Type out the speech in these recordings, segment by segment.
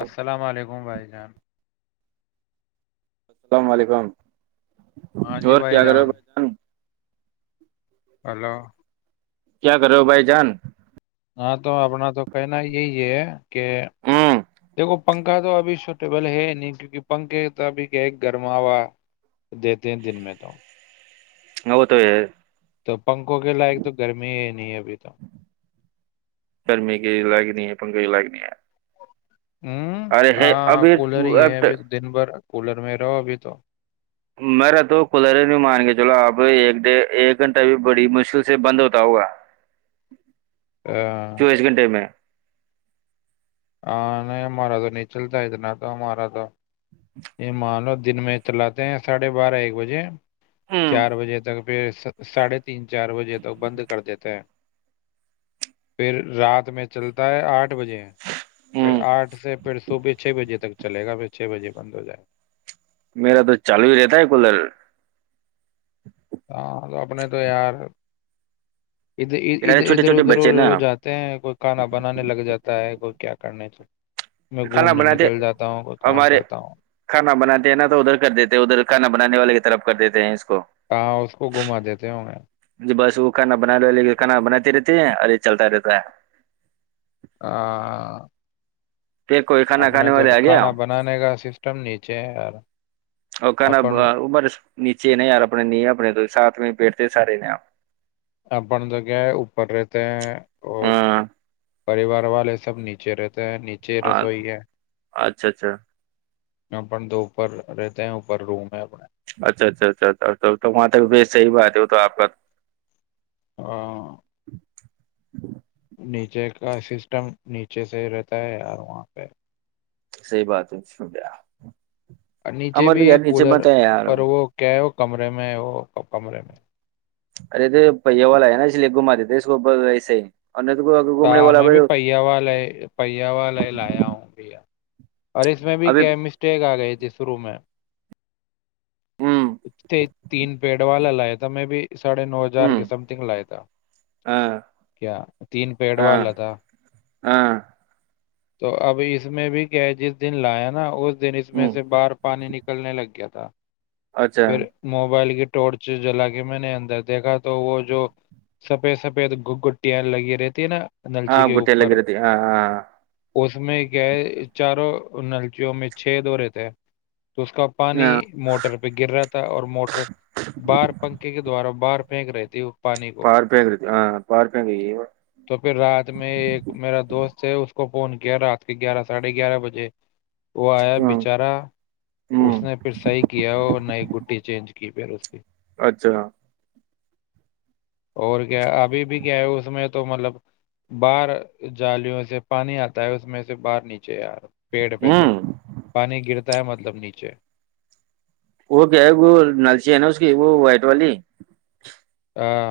السلام علیکم بھائی جان اسلام علیکم ہاں جی اور بھائی کیا کر رہے ہو جان ہلو کیا کرو بھائی جان ہاں تو اپنا تو کہنا یہی ہے ہے کہ ہوں دیکھو پنکھا تو ابھی سوٹیبل ہے نہیں کیونکہ پنکھے تو ابھی کہ ایک گرماوا دیتے ہیں دن میں تو ہو تو ہے تو پنکھوں کے لائق تو گرمی ہی نہیں ابھی تو ن کئی لائگنی ہے ہوں ارے ہے ہاں ابھی کولر ہی ہے اب ابھی دن بھر کولر میں رہو ابھی تو میرا تو کولر ہی نہیں مان گیا چلو آپ ایک ڈ ایک گھنٹہ بھی بڑی مشکل سے بند ہوتا ہوگا ہاں چوبیس گھنٹے میں ہاں نہیں ہمارا تو نیچلتا ہے تو نہ تو ہمارا تو یہ مانو دن میں چلاتے ہیں ساڑھے بارہ ایک بجے ہ چار بجے تک پھر ساڑھے تین چار بجے تک بند کر دیتے ہیں پھر رات میں چلتا ہے آٹھ بجے پھر ہ آٹھ سے پھر صبح چھ بجے تک چلےا پھر چھ بجے بند ہو جائے میرا تو چالو ہی رہتا ہے کلر ہاں تو اپنے تو یار اھرھر یارے چھوٹے ادھر چھوٹے ادھر بچے نا اھر جاتے ہیں کوئی کھانا بنانے لگ جاتا ہے کوئی کیا کرنے میں کھانا گھومنے بناتے نکل جاتا ہوں کوئی کام ہمارے کرتا ہوں کھانا بناتے ہیں نا تو ادھر کر دیتے ادھر کھانا بنانے والے کی طرف کر دیتے ہیں اس کو کہاں اس کو گھما دیتے ہ بس وہ کھانا بنا لو ل کھانا بناتی رہتی ہے اور یہ چلتا رہتا ہے آ پھر کوئی کھانا کھانے والے آ گیا بنانے کا سسٹم نیچے ہے یار اور کھانا اپن ار نیچے نہیں یار اپنے نہیں اپنے تو ساتھ میں پٹ تے سارے ہیں آپ آ جگہ ہے اپر رہتے اور ہاں پریوار والے سب نیچے رہتے سے نیچے ہاں رسوئی ہے اچھا اچھا ن تو اوپر رہتے ہیں اوپر روم ہے اچھا اچھا اچھا اچھا تو وہاں تک صحیح بات ہے وہ تو آپ کا ہاں نیچے کا سسٹم نیچے سے ہی رہتا ہے یار وہاں پہ سحی بات ہے ب نیچے بھی یہ کولر یار پر ارے وہ کہ کمرے میں وہ ک کمرے میں ارے تو پہ والا ہے نا اس لیے گ مارے تھ اس کو ویسے ہی اور نہیں تو س گھومنے والا میں بھی ابھی پہیا والا لے پہیا والا لے لایا ہوں بھیا اور اس میں بھی کیا مسٹیک آ گئے تھی شو میں ہوں [inaudible] تین پیڑ والا لایا تھا میں بھی ساڑھے نو ہوں ہزار سم تھنگ لائے تھا ہاں کیا تین پیڑو ہاں لتا ہاں تو اب اس میں بھی کیا جس دن لایا نا اس دن اس میں ہوں سے باہر پانی نکلنے لگ گیا تھا تو اچھا پھر موبائل کی ٹورچ جلا کے میں نے اندر دیکھا تو وہ جو سفید سفید گ گ ٹی لگی رتے ن نلچی ہاں کے گٹیا اوپر لگی رہتی ہاں ہاں اس میں گئے چاروں ان اللچیوں میں چھ د رہے تھے تو اس کا پانی ہاں موٹر پہ گر رہا تھا اور موٹر باہار پنکھے کے دوارا باہر پھینک رہتی ہو پارپ کر ہاں پار پ کر تو پھر رات میں ایک میرا دوست ہےے اس کو فون کیا رات کے گیارہ ساڑھے گیارہ بجے وہ آیا ہوں بچارا ہوں اس نے پھر صحیح کیا اور نئی گٹی چینج کی پہ رو اس کی اچھا اور کیا ابھی بھی کیا ہے اس میں تو مطلب باہار جالوں سے پانی آتا ہے اس میں سے باہر نیچے یار پیڑ پہ سےے ہوں پانی گرتا طے مطلب نیچے وہ کیا ہے وہ نلچی ہے نا اس کی وہ وائٹ والی ہاں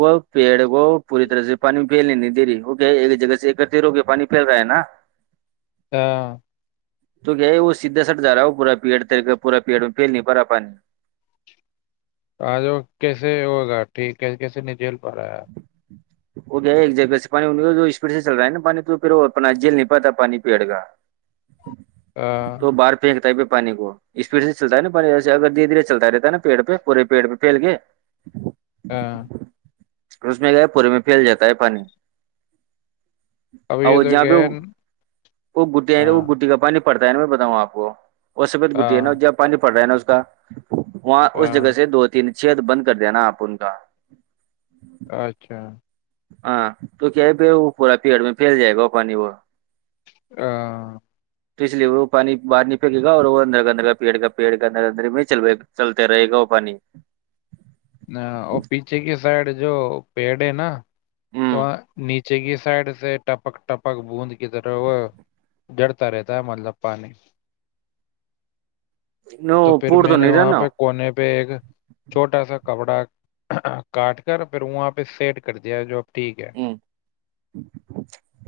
وہ پیڑ کو پوری طرح سے پانی پھیلنے نہیں دری ہوک ایک جگہ سے ایک کر د ر ہو کے پانی پھیل رہا ہے نا ہاں تو کیا ہے وہ سیدھا سٹ جا رہا ہو پورا پیڑ تر کر پورا پیڑ میں پھیل نہیں پا پانی آج وہ کیسے ہوگا ٹھیک کیسے نہیں جیل پرا وہ گ کیا ہے ایک جگہ سے پانی اسپیڈ سے چل رہا ہے نا پانی تو پھر وہ اپنا جل نہیں پاتا پانی پیڑ کا تو ہاں بار پہ کتاب پانی کو اسپیڈ سے چلتا ہے نا پانی ایسے اگر دھیرے دھیرے چلتا رہتا ہے نا پیڑ پہ پورے پیڑ پہ پھیل کے ہاں اسس میں گیا پورے میں پھیل جاتا ہے پانی اب یہ اور تو جہاں کیا پہ ہے وہ گٹییا وہ ہاں گٹی کا پانی پڑتا ہے نا میں بتاؤں آپ کو وہ سبت گٹٹی نا ہاں ج جو پانی پڑ رہ ہے نا کا وہاں اس ہاں جگہ سے دو تین ا شت بند کر دیا نا آپ ان کا اچھا ہاں تو کیا ہے پ وہ پورا پیڑ میں پھیل جائے گا وہ پانی وہ ہ [unintelligible] تو اس لیے وہ پانی باہر نہیں پھیکے گا اور وہ اندر اندر پیڑ کا پیڑ کا اندر اندر میں چل چلتا رہے گا وہ پانی ہاں، اور پیچھے کی سائڈ جو پیڑ ہے نا تو ہوں نیچ چ کی سائڈ سے ٹپک ٹپک بوند کی طرح وہ ڈرتا رہتا ہے مطلب پانی ن پوور تو نہیں رہ نا بیگ چھوٹا سا کپڑا کاٹ کر پھر وہاں پہ سیٹ کر دیا جو ٹھیک ہے ہ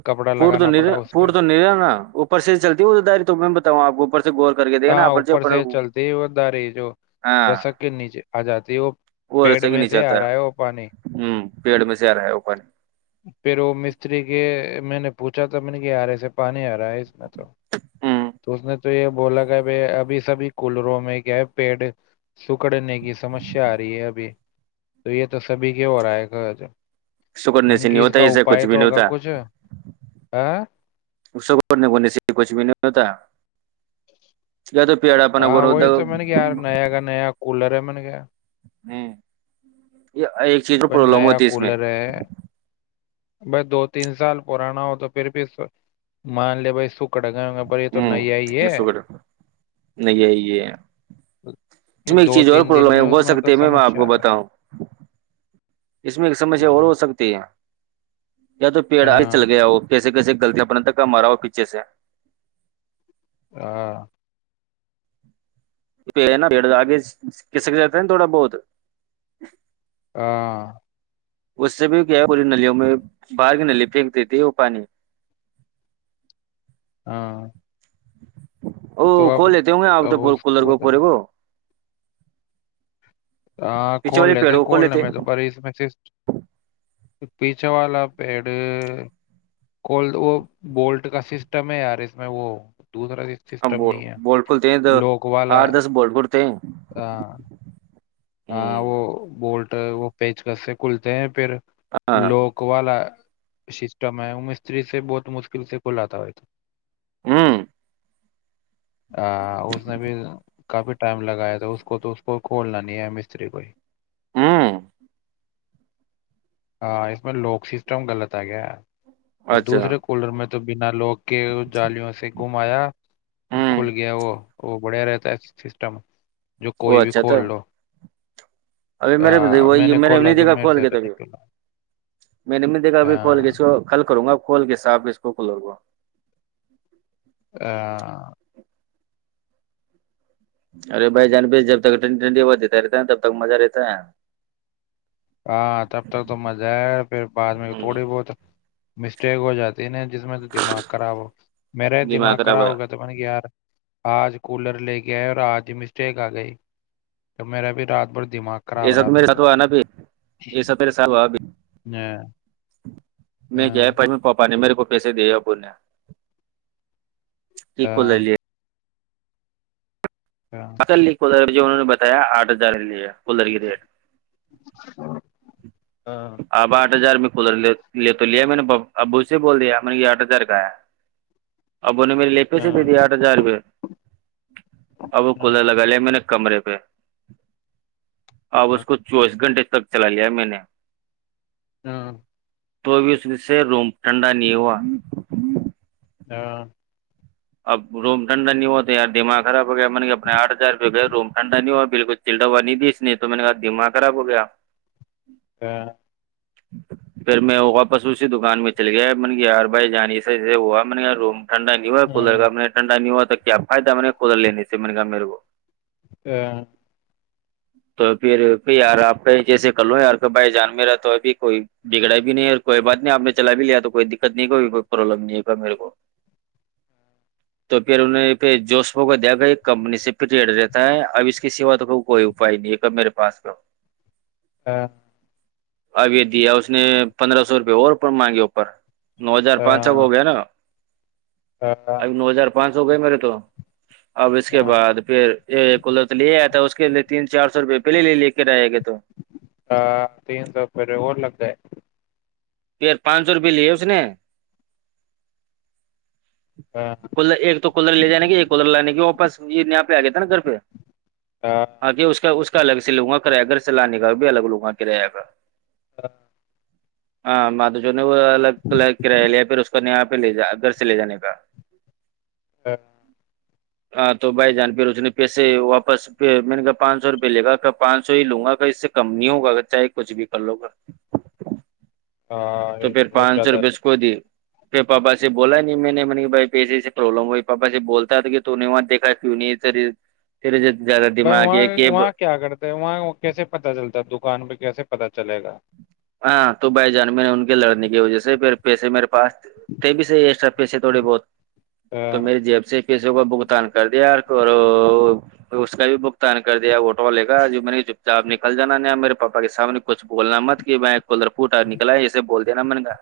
کپڑا پور تو لگانا پڑا نہیں اس پہ پور تو نہیں رہا نا اوپر سے ہی چلتی وہ تو داری تو میں بتاؤں آپ کو اوپر سے گور کر کے د ہاں نا پر جو اوپر سے چلتی وہ داری جو ہاں رسک کے نیچے آ جاتی ہے وہ وہ ایسا پیڑ ہی میں نہیں سے آ چاہتا رہا ہے وہ پانی ہ پیڑ میں سے آ رہا ہے وہ پانی پھر وہ مستری کے میں نے پوچھا تھا میں نے کہ آاراسے پانی آ رہا ہے اس میں تو ہ تو اس نے تو یہ بولا ب ابھی سبھی کولروں میں کیا پیڑ سکڑنے کی سمسیا آ رہی ہے ابھی تو یہ تو سبھی کے ہو رہا ہے گج اسکنے سے نہیں ہوتا ایے کچھ بھی نہیں ہوتا کچھ ہ اسنےنے سے کچھ بھی نہیں ہوتا یا تو پیڑ اپنا ہاں گور ہوتا وہی تو میں نے کہیار نیا کا نیا کولر ہے سن گیا ہوں یہ ایک چیز میں بھائی پرابلم نیا ہوتی اس میں کولر ہے بھائی دو تین سال پرانا ہو تو پھر بھی مان لے بھائی سکٹ ہوں سو کر نہیں یہ اس میں ایک دو چیز اور تین دن پرلم ہے میں اس ہو تو سکتی میں آپ سمسیا کو آ گئی بتاؤں اس میں ایک سمسیا اور ہاں ہو سکتی ہے یا تو پیڑ آ ہی چل ہاں گیا وہ پ جے کیسے لطی اپنے تھا کا مارا ہو پیچھے سے [inaudible] پ نا پیڑ آگے کسک جاتا ہے نا تھوڑا بہت ہاں اس سے بھی کیا ہے پوری نلوں میں باہر کی نلی پھینک دی تھی وہ پانی ہاں او تو ک اب لیتے ہوں گے آپ تو اب اس کولر وہ کو تو پورے کو ہاں پیچھے کھول والے پیڑ لیتے کو کھول کھولنے میں تو ب اس میں سے پیچھے والا پیڈ وہ بولٹ کا سسٹم ہے یار اس میں وہ دوسرا ہماں ب سسٹم نہیں ہے بول کھلتے ہیں تو لوک والا آٹ دس بول کولتے ہیں ہاں ہاں وہ بولٹ وہ پیچکس سے کھلتے ہیں پھر ہاں لوک والا سسٹم ہے وہ مستری سے بہت مشکل سے کھلاتا ہو تھا ہوں ا اس نے بھی کافی ٹائم لگایا تھا اس کو تو اس کو کو نہیںیا مستری کوئی ہوں ہاں اس میں لوک سسٹم غلط آ گیا ار اور اچھا دوسرے کولر میں تو بنا لوگ کے جالیوں سے گم آیا اور ہوں کھل گیا وہ وہ بڑھیا رہتا ہے سسٹم جو وہ کوئی بھی اچھا تھا کھول لو ابھی میرے آ، وہ میں نے کھولا نہیں جو دیکھا میرے کھول سے کے تو نکلا میں نے بھی نہیں دیکھا ابھی کھول کے اس ہاں کو کھل کروں گا [unintelligible] [unintelligible] ارے بھائی جان جب تک ٹھنڈی ٹھنڈی ہوا دیتا رہتا ہے تب تک مزہ رہتا ہے ہاں تب تک تو مزہ ہے پھر بعد میں ہے تھوڑی بہت مسٹیک ہو جاتا دنے جس میں تو دماغ خراب ہو میرا ہی دماغ خراب ہو گیا تو میں نے کہا یار آج کولر لے کے آئے اور آج مسٹیک آ گئی تو میرا بھی رات بھر دماغ خراب ایسا رہا تو میرے پھر ساتھ ہوا ہے نا پھر یہ سب میرے ساتھ ہوا بی ہاں میں گیا ہاں پاپا نے میرے کو پیسے دے آپ نے ہاں [unintelligible] ہاں [unintelligible] انہوں نے بتایا آٹھ ہزار کے ہے کلر کی ریٹ [unintelligible] ہاں اب آٹھ ہزار میں کھ لے تو لیا میں نے اب ابو سے بول دیا میں نے یہ آٹھ ہزار کا ہے ابو نے میرے لیے پیسے بجے ہاں پیسے آٹ ہزار روپئے اب ہاں کولار لگا لیا میں نے کمرے پہ اب اس کو چوبیس گھنٹے تک چلا لیا میں نے ہاں تو بی اس میں سے روم ٹھنڈا نہیں ہوا ہاں اب روم ٹھنڈا نہیں ہوا تو یار دماغ خراب میں نے کہاں اپنے آٹ ہزار روپئے گئے روم ٹنڈا نہیں ہو بالکل چائلڈ ہوا نہیں دی اس نے تو میں نے کہا دماغ خراب ہو گیا ہاں پھر میں واپس اسی دکان میں چل گیا میں نے یار بھائی جان ایسے ایسے ہوا میں نے روم ھنڈا نہیں ہوا کولر ہاں میں نے کہاں ٹھنڈا نہیں ہوا تو کیا فائدہ میں نے کولر لنے سے میں نے کہاں میرے کو [unintelligible] تو پھر یار آپ کے جیسے کر لو یار کا بھائی جان میرا تو ابھی کوئی بگڑا بھی نہیں کوئی بات نہیں آپ نے چلا بھی لیا تو کوئی دقت نہیں کوئی پرابلم نہیں میرے کو تو پھر انہیں پ جوسپو کو دیک ایک کمپنی سے پریڈ رہتا ہے اب اس کی سیوا تو کوئی اپائے نہیں ہے میرے پاس کا ہاں ابھی دیا اس نے پندرہ سو روپئے اور مانگے اوپر نو ہزار پانچ سو ہو ہاں گیا نا ہاں اب نو ہزار پانچ سو گئے میرے تو اب اس کے ہاں بعد پھر یہ ک لے آیا تھا اس کے تین چار سو روپئے پہے لے کے رہے گا ہ تین سو پھرے لگتا ا [unintelligible] پیھر پانچ سو روپے لےوس ن ہاں کر ایک تو کولر لے جانے گی ایک کولر لانے گی واپس تو یہ یہاں پہ آ گیا تھا نا گھر پہ ہاں آے اس کا اس کا الگ سے لوں گا کریہ گھر سے لانے بھی الگ لوگاں کے رہے گا ہاں ہاں مدو جو وہ الگ الگ کرایہ لیا پھر اس کو ن آپ لے ج گھر سے لے جانے کا [unintelligible] ہاں ہاں تو بھائی جان پ اس نے پیسے واپس میں نے کہ پانچ سو روپئے لے گا پانچ سو ہی لوں گا کا اس سے کم نہیں ہوگا چاہے کچھ بھی کر لو گا ہاں تو یہ پھر بہت پانچ سو زیادہ روپئے اس کو دی پھر پاپا سے بولا نہیں میں نے منی بھائی پیسے سے پرابلم ہو پاپا سے بولتا تھا کہ تو نے وہاں دیکھا کیوں نہیں سر بھائی وہاں وہاں کیا کرتا ہے وہاں کیسے پتا چلتا ہے دکان پہ کیسے پتا چلے گا ہاں تو بھائی جان میں نے ان کے لڑنے کی وجہ سے پھر پیسے میرے پاس تھے بھی صحی ایکسٹرا پیسے تھوڑے بہت تو اہ، میری جیب سے کسی کو بگتان کر دیا اس کا بھی بگتان کر دیا وہٹ لے کا جو میں نے چپ چاپ نکل جانا ن میرے پاپا کے سامنے کچھ بولنا مت کہ ب کلرپوٹ اور نکلا ہے اسسے بول دینا من گا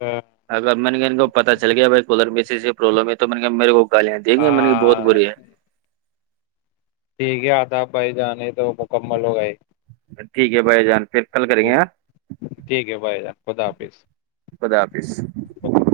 اہ، اگر میں نے کہ کو پتا چل گیا بھائی کدھر م سے پرلم ہے تو نے میرے کو الیاں دیک گ م نے کہ بہت ہاں بری ہے ٹھیک ہے آتا بھائی جانے تو مکمل ہو گئے ٹھیک ہے بھائی جان پھر کل کریں گے ٹھ ہاں ٹھیک ہے بھائی جان خدا حافظ خدا حافظ خ حظ